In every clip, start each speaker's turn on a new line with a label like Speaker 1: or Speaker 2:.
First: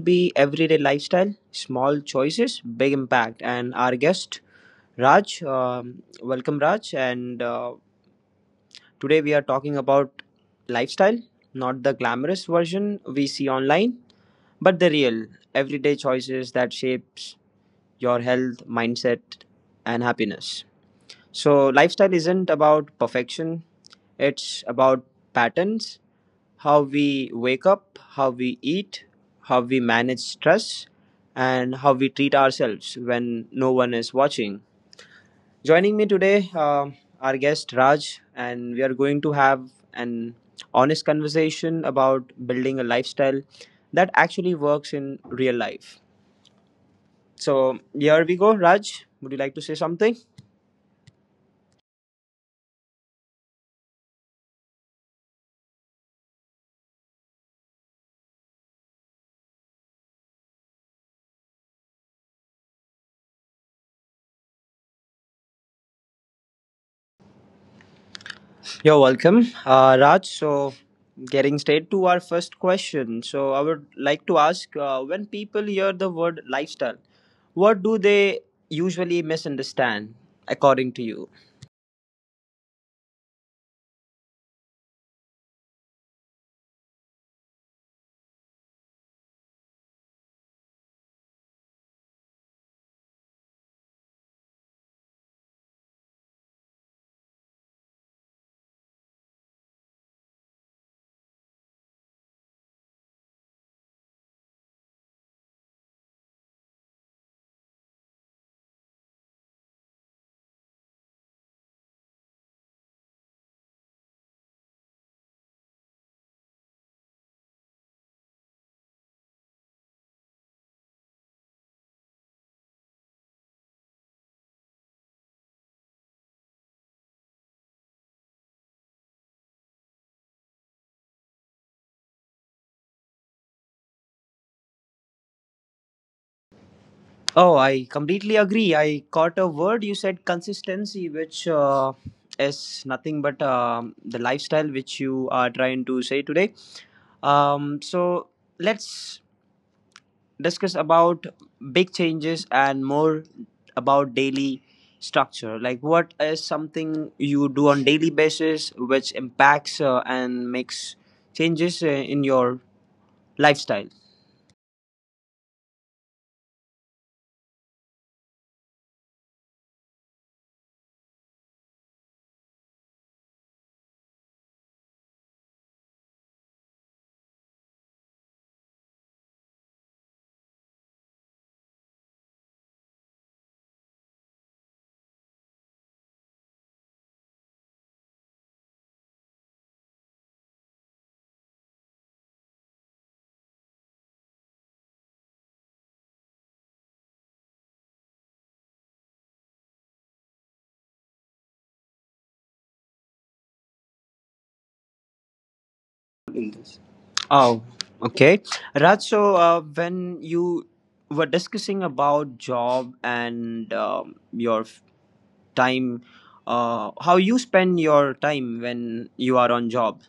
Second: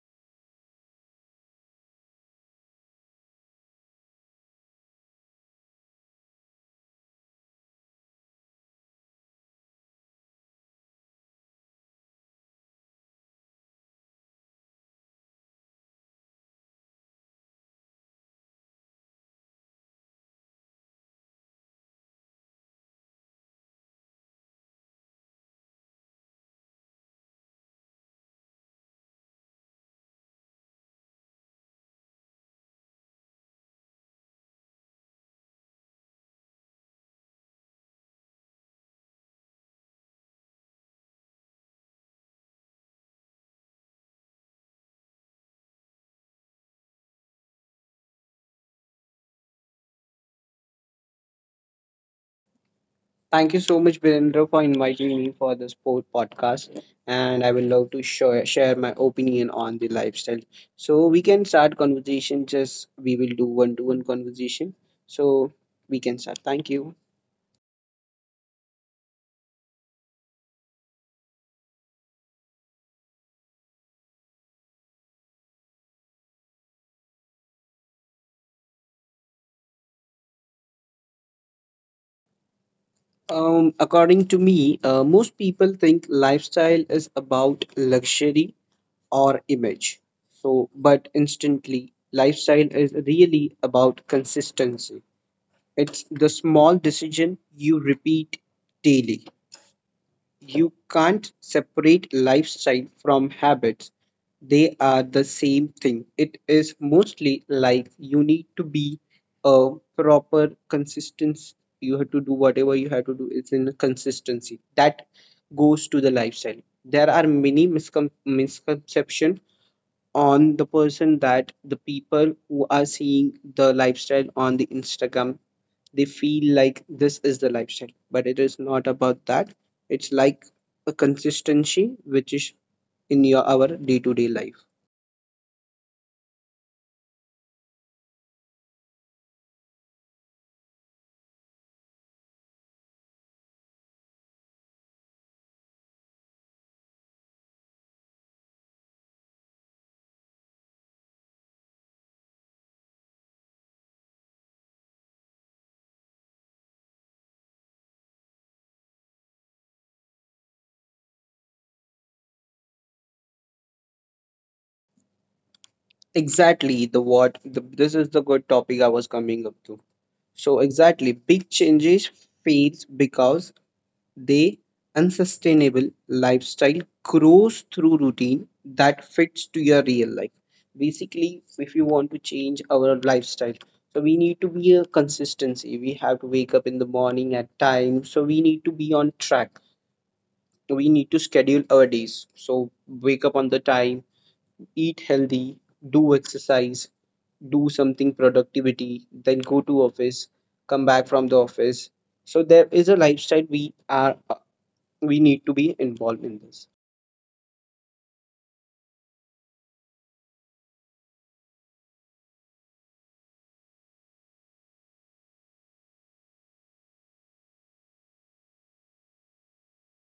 Speaker 1: be everyday lifestyle, small choices, big impact. And our guest, Raj, welcome, Raj. And Today we are talking about lifestyle, not the glamorous version we see online, but the real everyday choices that shapes your health, mindset, and happiness. So, lifestyle isn't about perfection, it's about patterns, how we wake up, how we eat, how we manage stress, and how we treat ourselves when no one is watching. Joining me today, our guest Raj, and we are going to have an honest conversation about building a lifestyle that actually works in real life. So, here we go, Raj. Would you like to say something?
Speaker 2: Thank you so much, Virendra, for inviting me for this podcast. And I would love to share my opinion on the lifestyle. So we can start conversation. Just we will do one-to-one conversation. So we can start. Thank you.
Speaker 1: You're welcome, Raj. So, getting straight to our first question. So, I would like to ask when people hear the word lifestyle, what do they usually misunderstand according to you?
Speaker 2: According to me, most people think lifestyle is about luxury or image. So, but instantly, lifestyle is really about consistency. It's the small decision you repeat daily. You can't separate lifestyle from habits. They are the same thing. It is mostly like you need to be a proper consistency. You have to do whatever you have to do. It's in consistency. That goes to the lifestyle. There are many misconceptions on the person, that the people who are seeing the lifestyle on the Instagram, they feel like this is the lifestyle, but it is not about that. It's like a consistency which is in your our day-to-day life.
Speaker 1: Oh, I completely agree. I caught a word you said consistency, which is nothing but the lifestyle which you are trying to say today. So, let's discuss about big changes and more about daily structure, like what is something you do on daily basis which impacts and makes changes in your lifestyle.
Speaker 2: Exactly, the what the, this is the good topic I was coming up to. So exactly, big changes fades because the unsustainable lifestyle grows through routine that fits to your real life. Basically, if you want to change our lifestyle, so we need to be a consistency. We have to wake up in the morning at time. So we need to be on track. We need to schedule our days. So wake up on the time, eat healthy, do exercise, do something productivity, then go to office, come back from the office. So there is a lifestyle we are, we need to be involved in this.
Speaker 1: Oh, okay, Raj. So when you were discussing about job and your time, how you spend your time when you are on job.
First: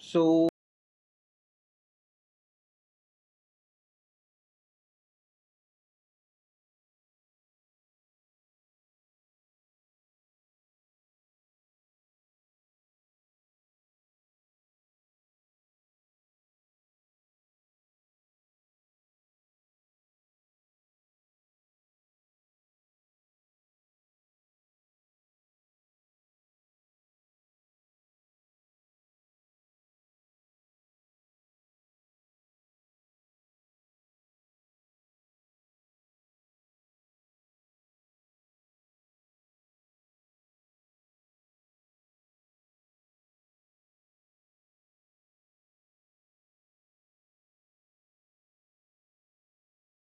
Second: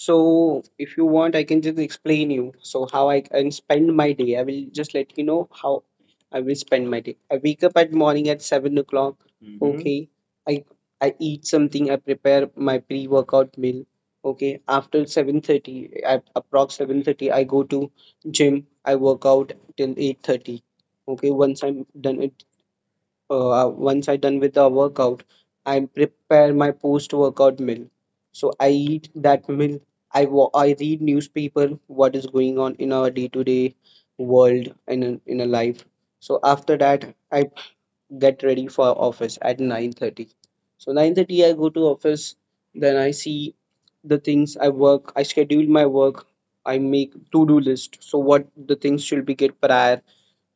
Speaker 1: So
Speaker 2: So if you want, I can just explain you, so how I can spend my day. I will just let you know how I will spend my day. I wake up at morning at 7 o'clock. Mhm. Okay. I i eat something, I prepare my pre-workout meal. Okay, after 7:30, at approx 7:30, I go to gym. I work out till 8:30. Okay, once I'm done at once I done with the workout, I prepare my post-workout meal. So I eat that meal. I read newspaper what is going on in our day-to-day world and in a life. So after that, I get ready for office at 9:30. So 9:30 I go to office. Then I see the things I work. I schedule my work. I make to-do list. So what the things should be get prior,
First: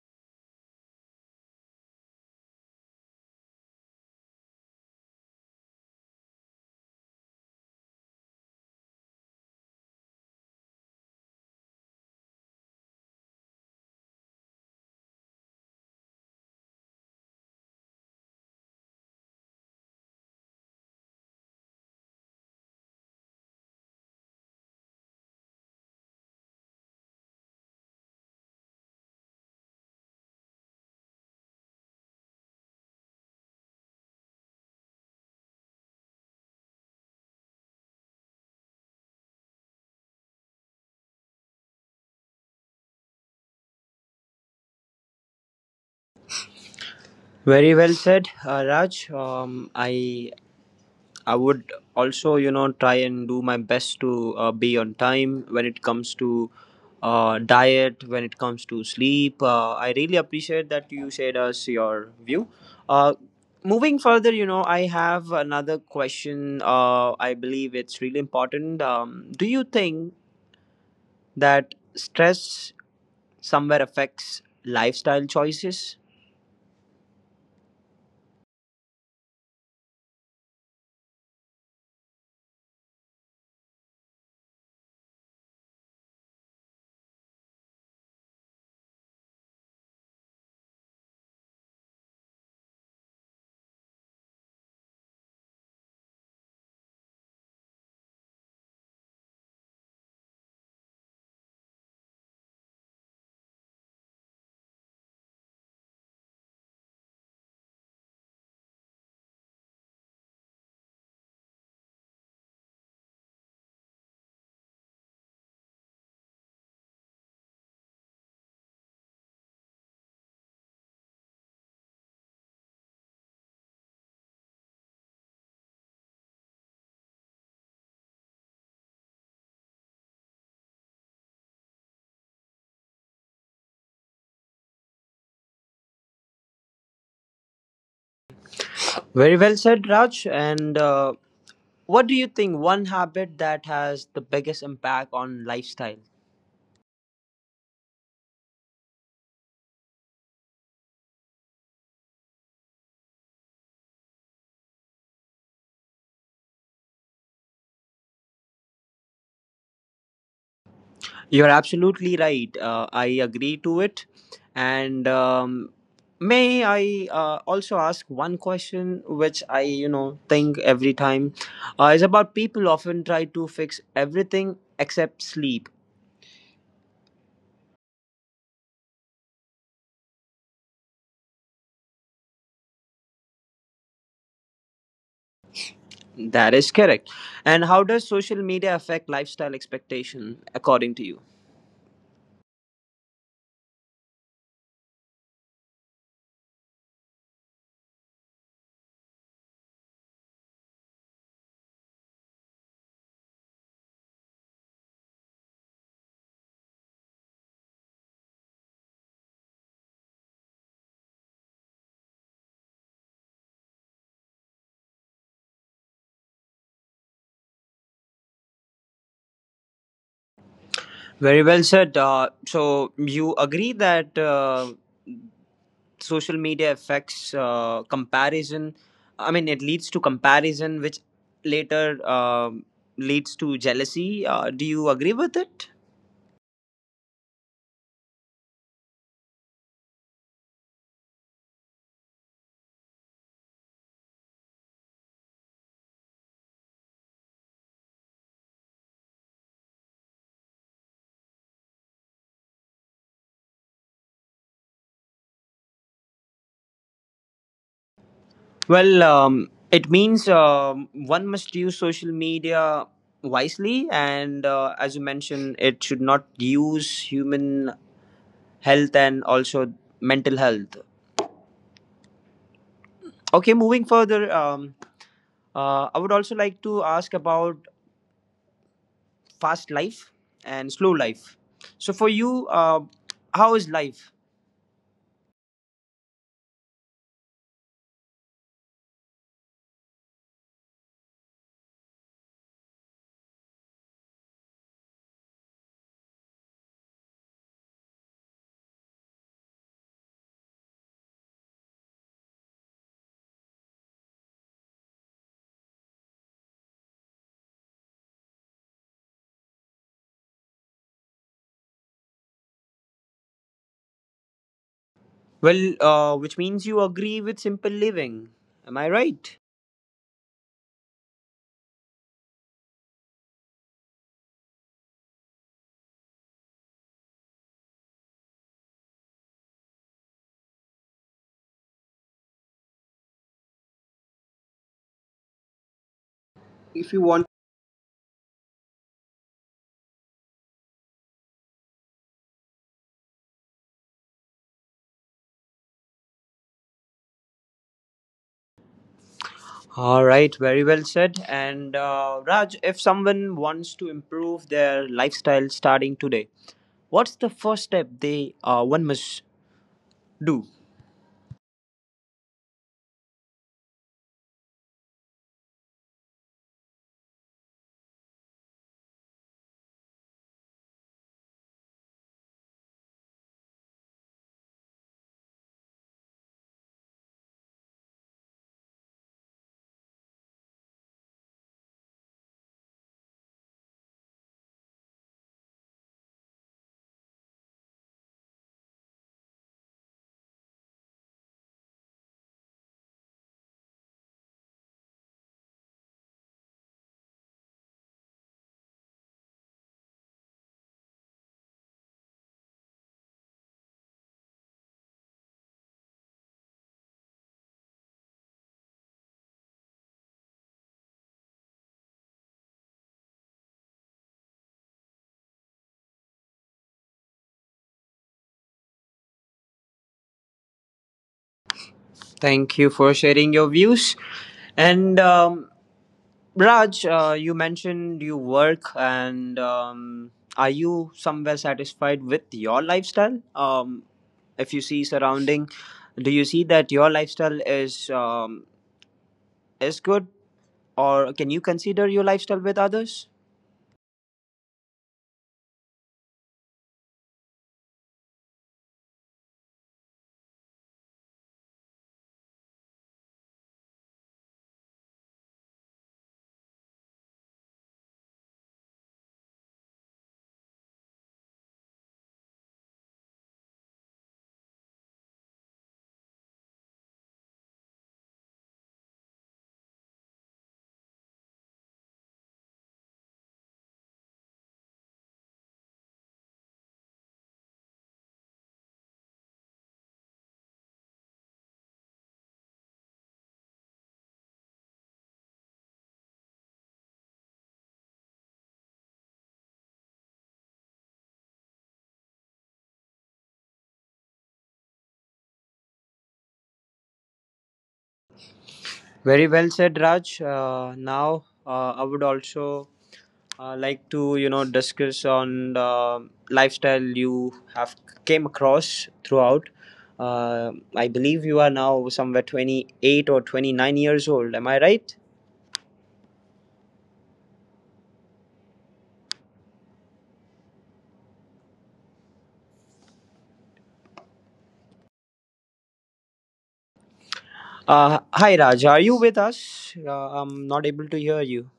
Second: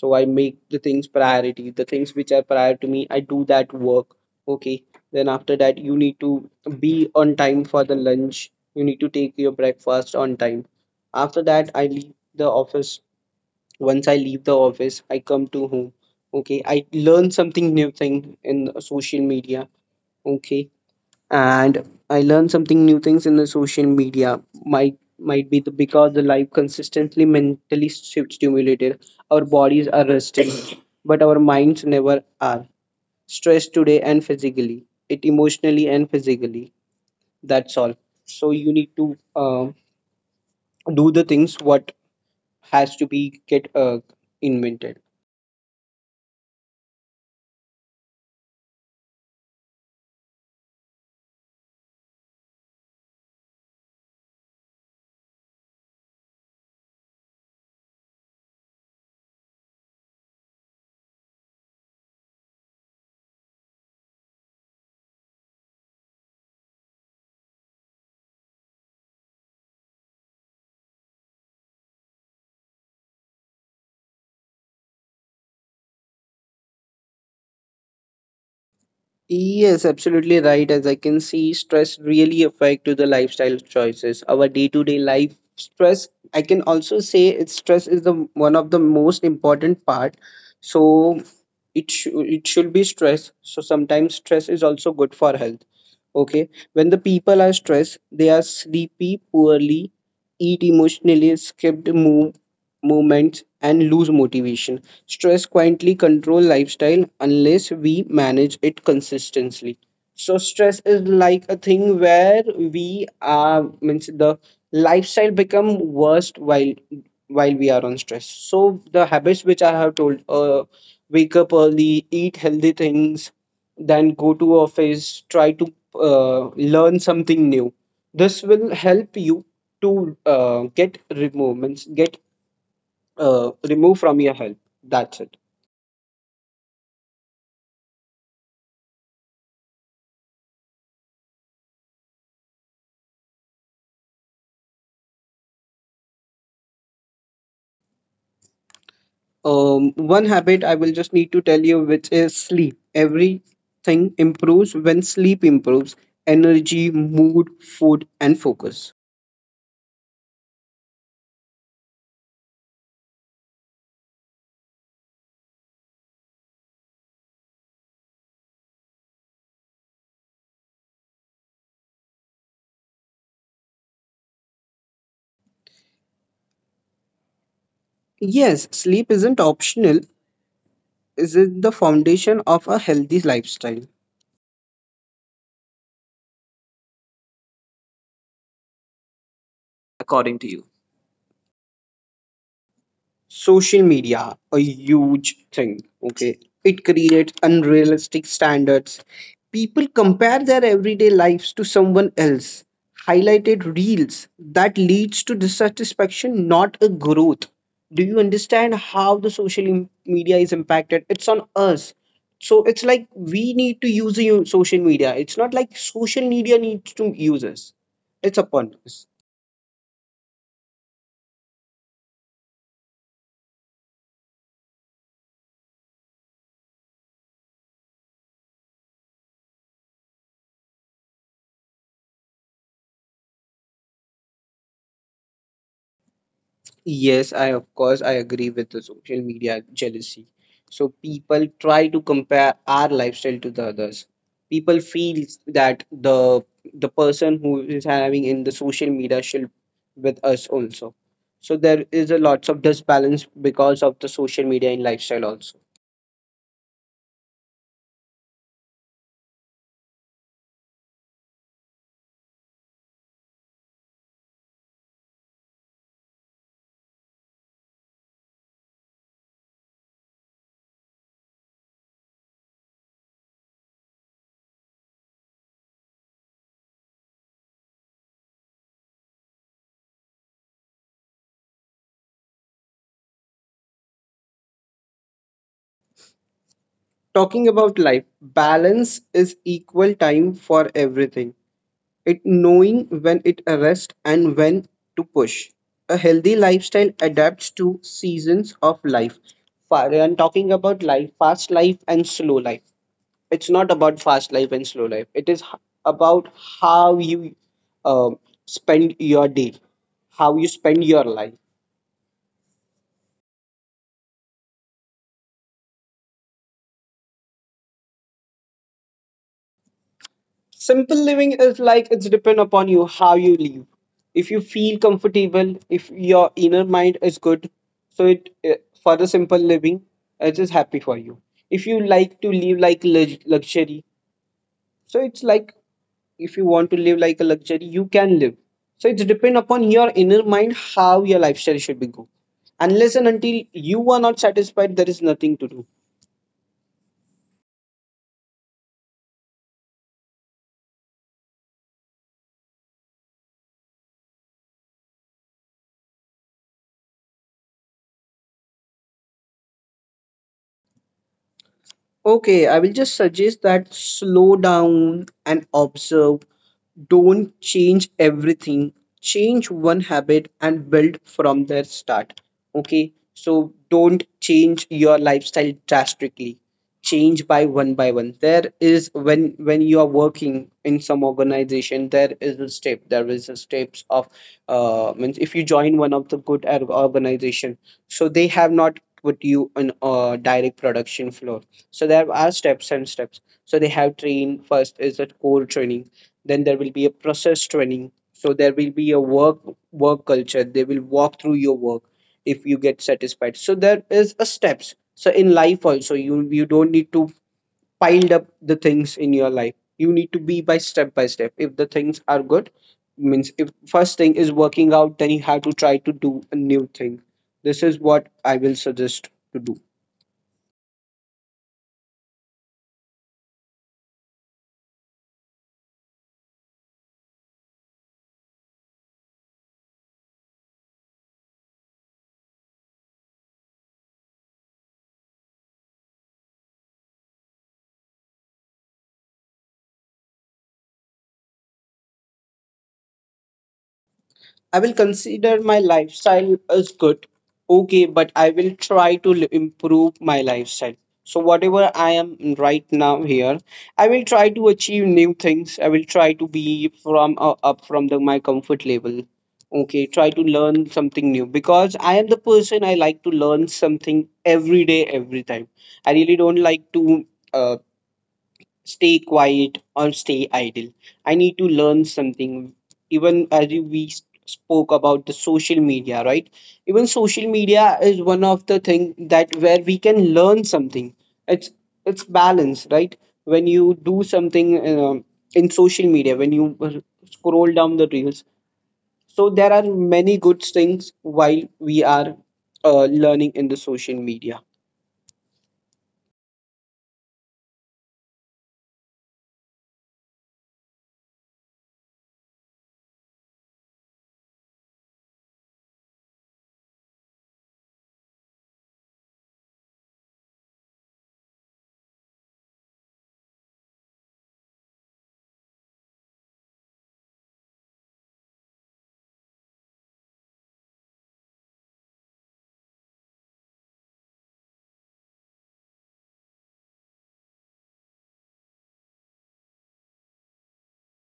Speaker 2: so I make the things priority. The things which are prior to me, I do that work. Okay, then after that you need to be on time for the lunch. You need to take your breakfast on time. After that I leave the office. Once I leave the office I come to home. Okay, I learn something new thing in social media. Okay, and I learn something new things in the social media. Might be the because the life consistently mentally stimulated, our bodies are resting, but our minds never are. Stressed today and physically, it emotionally and physically. That's all. So you need to do the things what has to be get invented.
Speaker 1: very well said, Raj. I would also, you know, try and do my best to be on time when it comes to diet, when it comes to sleep. I really appreciate that you shared us your view. Uh, moving further, you know, I have another question. I believe it's really important. Do you think that stress somewhere affects lifestyle choices?
Speaker 2: Yes, absolutely right. As I can see, stress really affect to the lifestyle choices. Our day-to-day life stress, I can also say it's stress is the one of the most important part. So it sh it should be stress. So sometimes stress is also good for health. Okay. When the people are stressed, they are sleepy, poorly, eat emotionally, skipped movements, and lose motivation. Stress quietly control lifestyle unless we manage it consistently. So stress is like a thing where we are means the lifestyle become worst while we are on stress. So the habits which I have told, wake up early, eat healthy things, then go to office, try to learn something new. This will help you to get removed, means get removed from your health. That's it.
Speaker 1: Very well said, Raj. And what do you think one habit that has the biggest impact on lifestyle?
Speaker 2: One habit I will just need to tell you, which is sleep. Everything improves when sleep improves energy, mood, food, and focus.
Speaker 1: You're absolutely right. I agree to it. And may I also ask one question, which I, you know, think every time is about people often try to fix everything except sleep.
Speaker 2: Yes, sleep isn't optional, is it the foundation of a healthy lifestyle?
Speaker 1: That is correct. And how does social media affect lifestyle expectation,
Speaker 2: According to you,
Speaker 1: according to you?
Speaker 2: social media a huge thing. Okay, it creates unrealistic standards. People compare their everyday lives to someone else highlighted reels. That leads to dissatisfaction, not a growth. Do you understand how the media is impacted it's on us? So it's like we need to use the social media, it's not like social media needs to use us. It's upon us.
Speaker 1: Very well said. So you agree that. Social media affects comparison, I mean it leads to comparison which later leads to jealousy. Uh, do you agree with it?
Speaker 2: Yes, I of course I agree with the social media jealousy. So people try to compare our lifestyle to the others. People feel that the person who is having in the social media should with us also. So there is a lots of disbalance because of the social media and lifestyle also.
Speaker 1: Well it means one must use social media wisely and as you mentioned it should not use human health and also mental health. Okay, moving further, I would also like to ask about fast life and slow life. So for you, how is life?
Speaker 2: Talking about life, balance is equal time for everything. It knowing when it arrests and when to push. A healthy lifestyle adapts to seasons of life. I'm talking about life, fast life and slow life. It's not about fast life and slow life. It is about how you um spend your day, how you spend your life.
Speaker 1: Well, which means you agree with simple living. Am I right?
Speaker 2: Simple living is like it's depend upon you how you live. If you feel comfortable, if your inner mind is good, so it for the simple living, it is happy for you. If you like to live like luxury, so it's like, if
Speaker 1: If
Speaker 2: you
Speaker 1: you
Speaker 2: want
Speaker 1: want.
Speaker 2: to live like a luxury, you can live. So it's depend upon your inner mind how your lifestyle should be go. Unless and until you are not satisfied, there is nothing to do.
Speaker 1: All right, very well said. And Raj, if someone wants to improve their lifestyle starting today, what's the first step they one must do?
Speaker 2: Okay, I will just suggest that slow down and observe. Don't change everything. Change one habit and build from there. Start. Okay, so don't change your lifestyle drastically. Change by one by one. There is when you are working in some organization, there is a step. There is a steps of means if you join one of the good organization, so they have not put you on a direct production floor. So there are steps and steps. So they have trained first is a core training, then there will be a process training. So there will be a work culture. They will walk through your work if you get satisfied. So there is a steps. So in life also you don't need to pile up the things in your life. You need to be by step by step. If the things are good, means if first thing is working out, then you have to try to do a new thing. This is what I will suggest to do.
Speaker 1: Thank you for sharing your views. And Raj, you mentioned you work, and are you somewhere satisfied with your lifestyle? If you see surrounding, do you see that your lifestyle is good, or can you consider your lifestyle with others?
Speaker 2: I will consider my lifestyle as good, okay, but I will try to improve my lifestyle. So, whatever I am right now here, I will try to achieve new things. I will try to be from up from the, my comfort level. Okay, try to learn something new because I am the person I like to learn something every day, every time. I really don't like to uh, stay quiet or stay idle. I need to learn something. Even as we spoke about the social media, right? Even social media is one of the thing that where we can learn something. it's it's balance, right? When you do something, in social media, when you scroll down the reels, so there are many good things while we are learning in the social media.
Speaker 1: Very well said, Raj. Now, I would also like to, you know, discuss on the lifestyle you have came across throughout. I believe you are now somewhere 28 or 29 years old. Am I right? Hi, Raj. Are you with us? I'm not able to hear you.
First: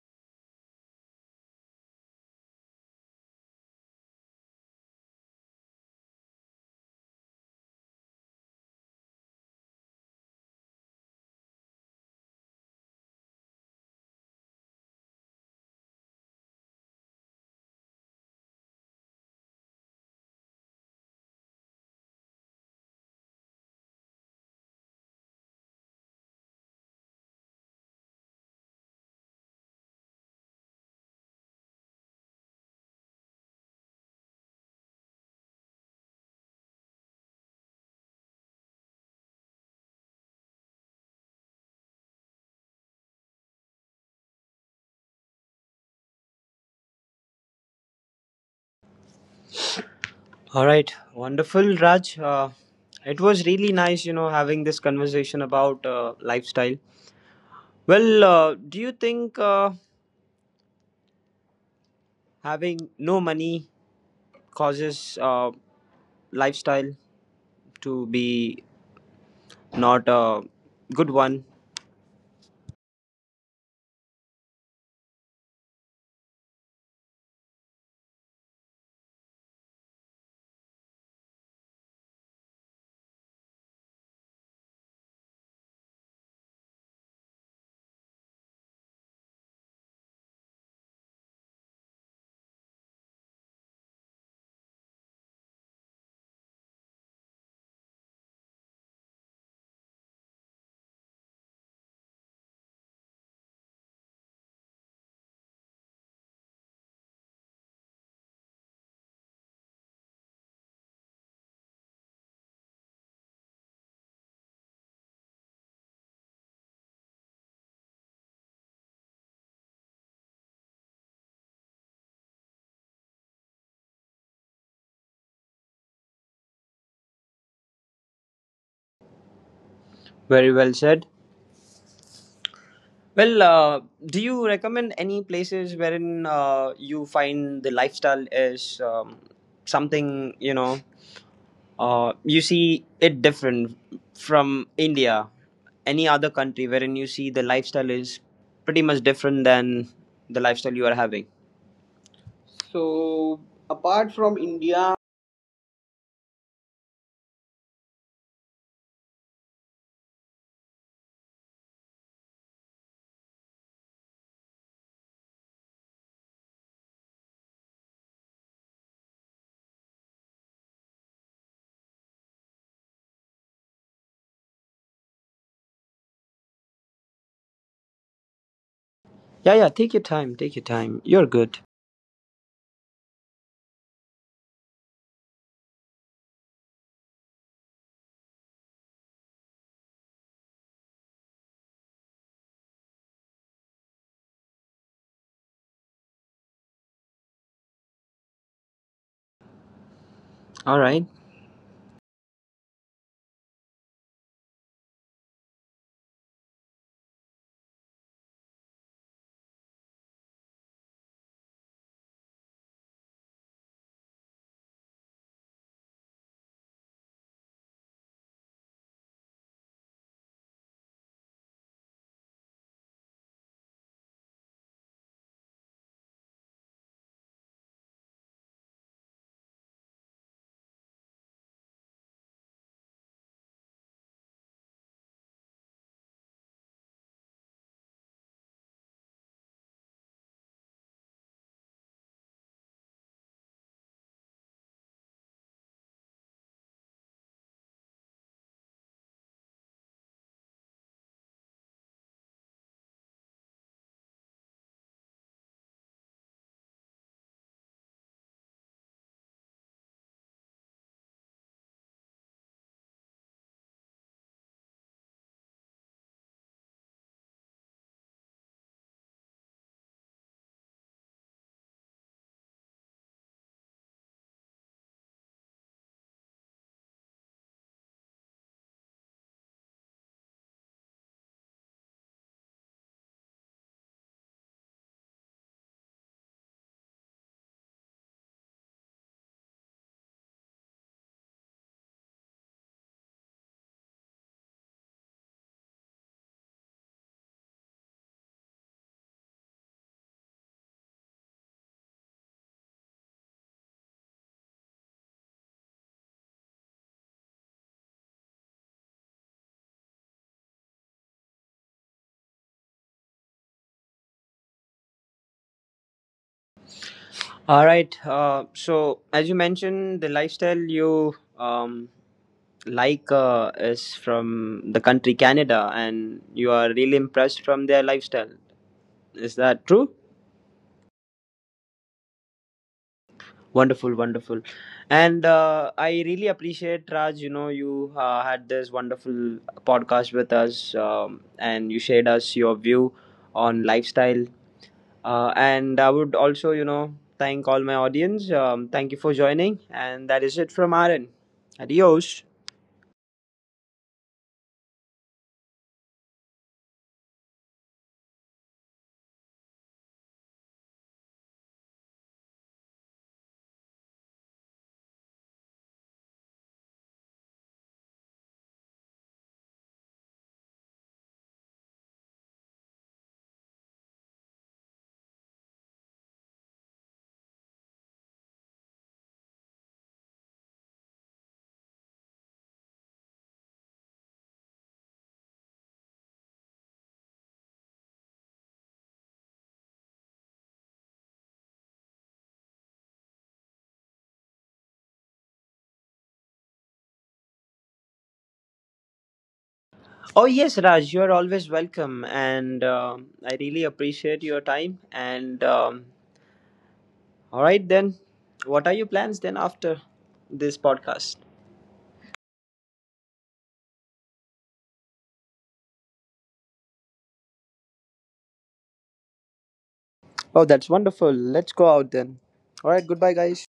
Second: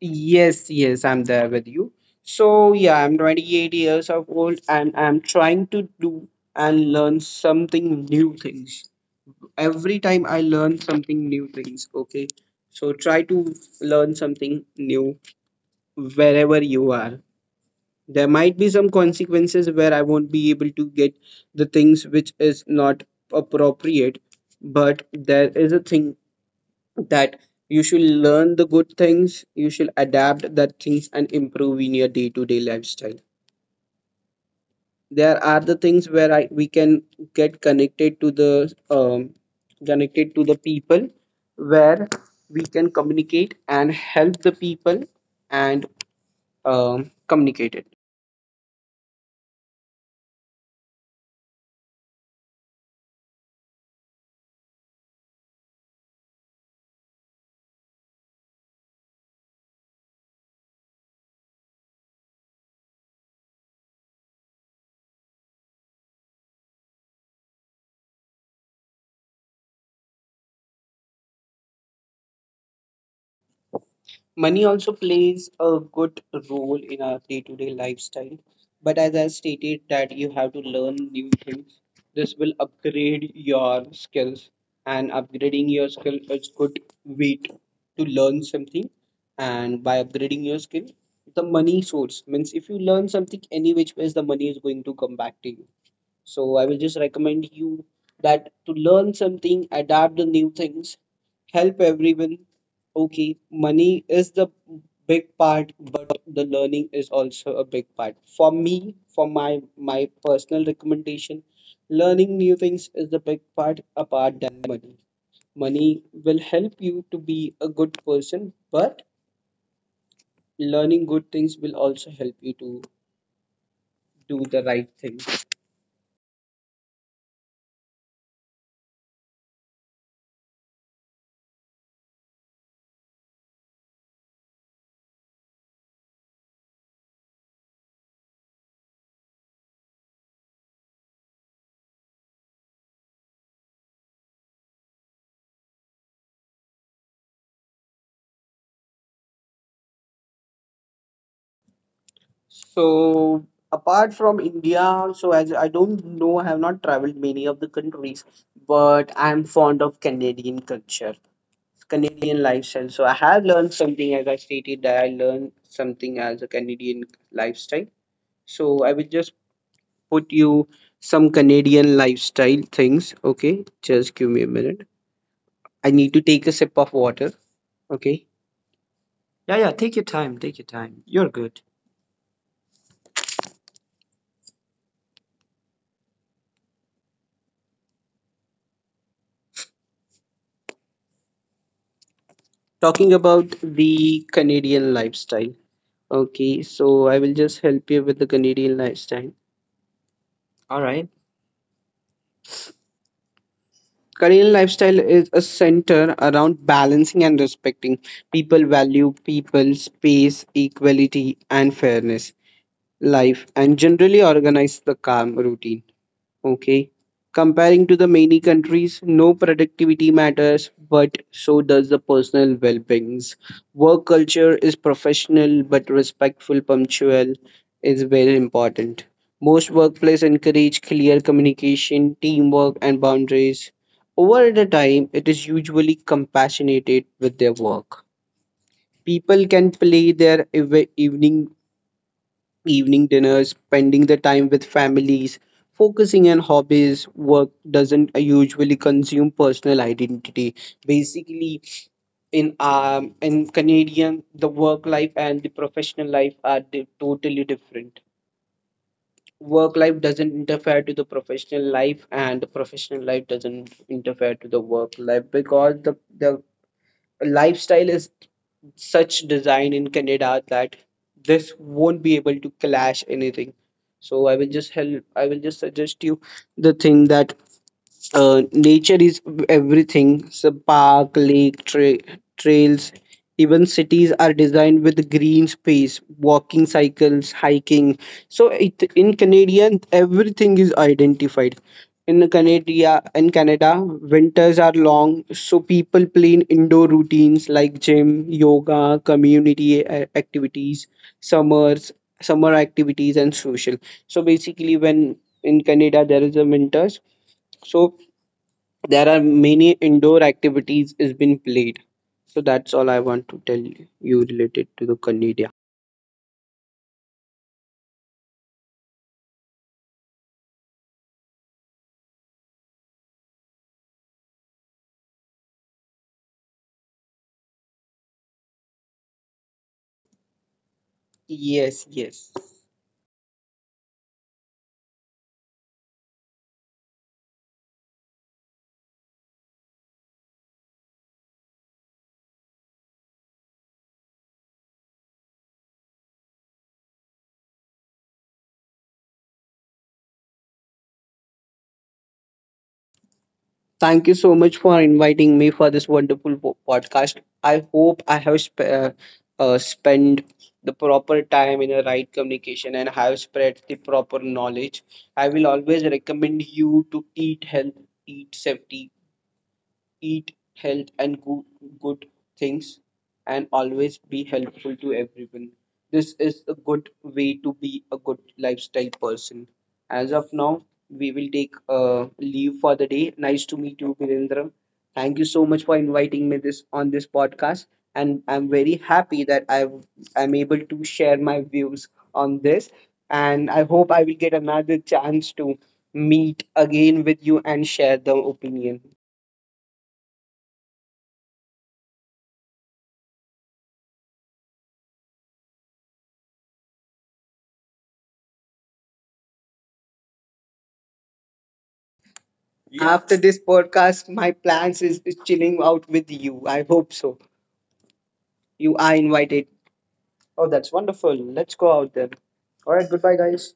Speaker 2: Yes, yes, I'm there with you. So, yeah, I'm 28 years of old and I'm trying to do and learn something new things. Every time I learn something new things, okay? So try to learn something new wherever you are. There might be some consequences where I won't be able to get the things which is not appropriate, but there is a thing that you should learn the good things, you should adapt that things and improve in your day-to-day lifestyle. There are the things where I we can get connected to the people, where we can communicate and help the people and communicate it.
Speaker 1: All right, wonderful, Raj. It was really nice, you know, having this conversation about lifestyle. Well, do you think having no money causes lifestyle to be not a good one.
Speaker 2: Money also plays a good role in our day-to-day lifestyle, but as I stated that you have to learn new things. This will upgrade your skills, and upgrading your skill is good way to learn something. And by upgrading your skill, the money source means if you learn something any which ways the money is going to come back to you. So I will just recommend you that to learn something, adapt the new things, help everyone. Okay, money is the big part, but the learning is also a big part. For me, for my personal recommendation, learning new things is the big part apart than money. Money will help you to be a good person, but learning good things will also help you to do the right thing.
Speaker 1: Very well said. Well, do you recommend any places wherein you find the lifestyle is something, you know, you see it different from India, any other country wherein you see the lifestyle is pretty much different than the lifestyle you are having? So,
Speaker 2: So
Speaker 1: apart from
Speaker 2: apart from
Speaker 1: India.
Speaker 2: India, so as I don't know, I have not traveled many of the countries, but I'm fond of Canadian culture, Canadian lifestyle. So I have learned something, as I stated, that I learned something as a Canadian lifestyle. So I will just put you some Canadian lifestyle things. Okay, just give me a minute. I need to take a sip of water. Okay.
Speaker 1: Yeah, yeah,
Speaker 2: Yeah, yeah,
Speaker 1: take your
Speaker 2: take your
Speaker 1: time,
Speaker 2: time,
Speaker 1: take your
Speaker 2: take your
Speaker 1: time.
Speaker 2: time.
Speaker 1: You're
Speaker 2: You're
Speaker 1: good.
Speaker 2: good. Talking about the Canadian lifestyle. Okay, so I will just help you with the Canadian lifestyle.
Speaker 1: All
Speaker 2: All
Speaker 1: right.
Speaker 2: right. Canadian lifestyle is a center around balancing and respecting. People value people, space, equality, and fairness. Life and generally organize the calm routine. Okay. Comparing to the many countries, no productivity matters, but so does the personal well-beings. Work culture is professional but respectful, punctual is very important. Most workplaces encourage clear communication, teamwork, and boundaries. Over the time, it is usually compassionate with their work. People can play their evening evening dinners, spending the time with families, focusing on hobbies. Work doesn't usually consume personal identity. Basically, in Canadian, the work life and the professional life are totally different. Work life doesn't interfere to the professional life, and the professional life doesn't interfere to the work life because the lifestyle is such design in Canada that this won't be able to clash anything. So I will just help, I will just suggest you the thing that nature is everything. So park, lake, trails, even cities are designed with green space, walking, cycles, hiking. So it, in Canadian everything is identified. In Canada, in Canada winters are long, so people plan indoor routines like gym, yoga, community activities. summers Summer activities and social. So basically when in Canada there is a winters, so there are many indoor activities is been played. So that's all I want to tell you related to the Canada.
Speaker 1: All right. So, as you mentioned, the lifestyle you like is from the country Canada, and you are really impressed from their lifestyle. Is that true?
Speaker 2: Yes, yes.
Speaker 1: Wonderful, wonderful. And I really appreciate, Raj, you know, you had this wonderful podcast with us, and you shared us your view on lifestyle. And I would also, you know, thank all my audience. Thank you for joining. And that is it from Aaron. Adios.
Speaker 2: Thank you so much for inviting me for this wonderful podcast. I hope I have spent the proper time in the right communication and have spread the proper knowledge. I will always recommend you to eat health, eat safety, eat health and good, good things and always be helpful to everyone. This is a good way to be a good lifestyle person. As of now, we will take leave for the day. Nice to meet you, Virendra. Thank you so much for inviting me this on this podcast, and I'm very happy that I am able to share my views on this. And I hope I will get another chance to meet again with you and share the opinion.
Speaker 1: Oh, yes, Raj, you are always welcome. And um, I really appreciate your time. And all right, then, what are your plans then after this podcast?
Speaker 2: Yeah. After this podcast, my plans is chilling out with you. I hope so. You are invited. Oh,
Speaker 1: Oh,
Speaker 2: that's
Speaker 1: that's wonderful.
Speaker 2: wonderful. Let's
Speaker 1: Let's go
Speaker 2: go out
Speaker 1: out
Speaker 2: then.
Speaker 1: then.
Speaker 2: All
Speaker 1: All
Speaker 2: right.
Speaker 1: right,
Speaker 2: Goodbye,
Speaker 1: goodbye, guys.
Speaker 2: guys.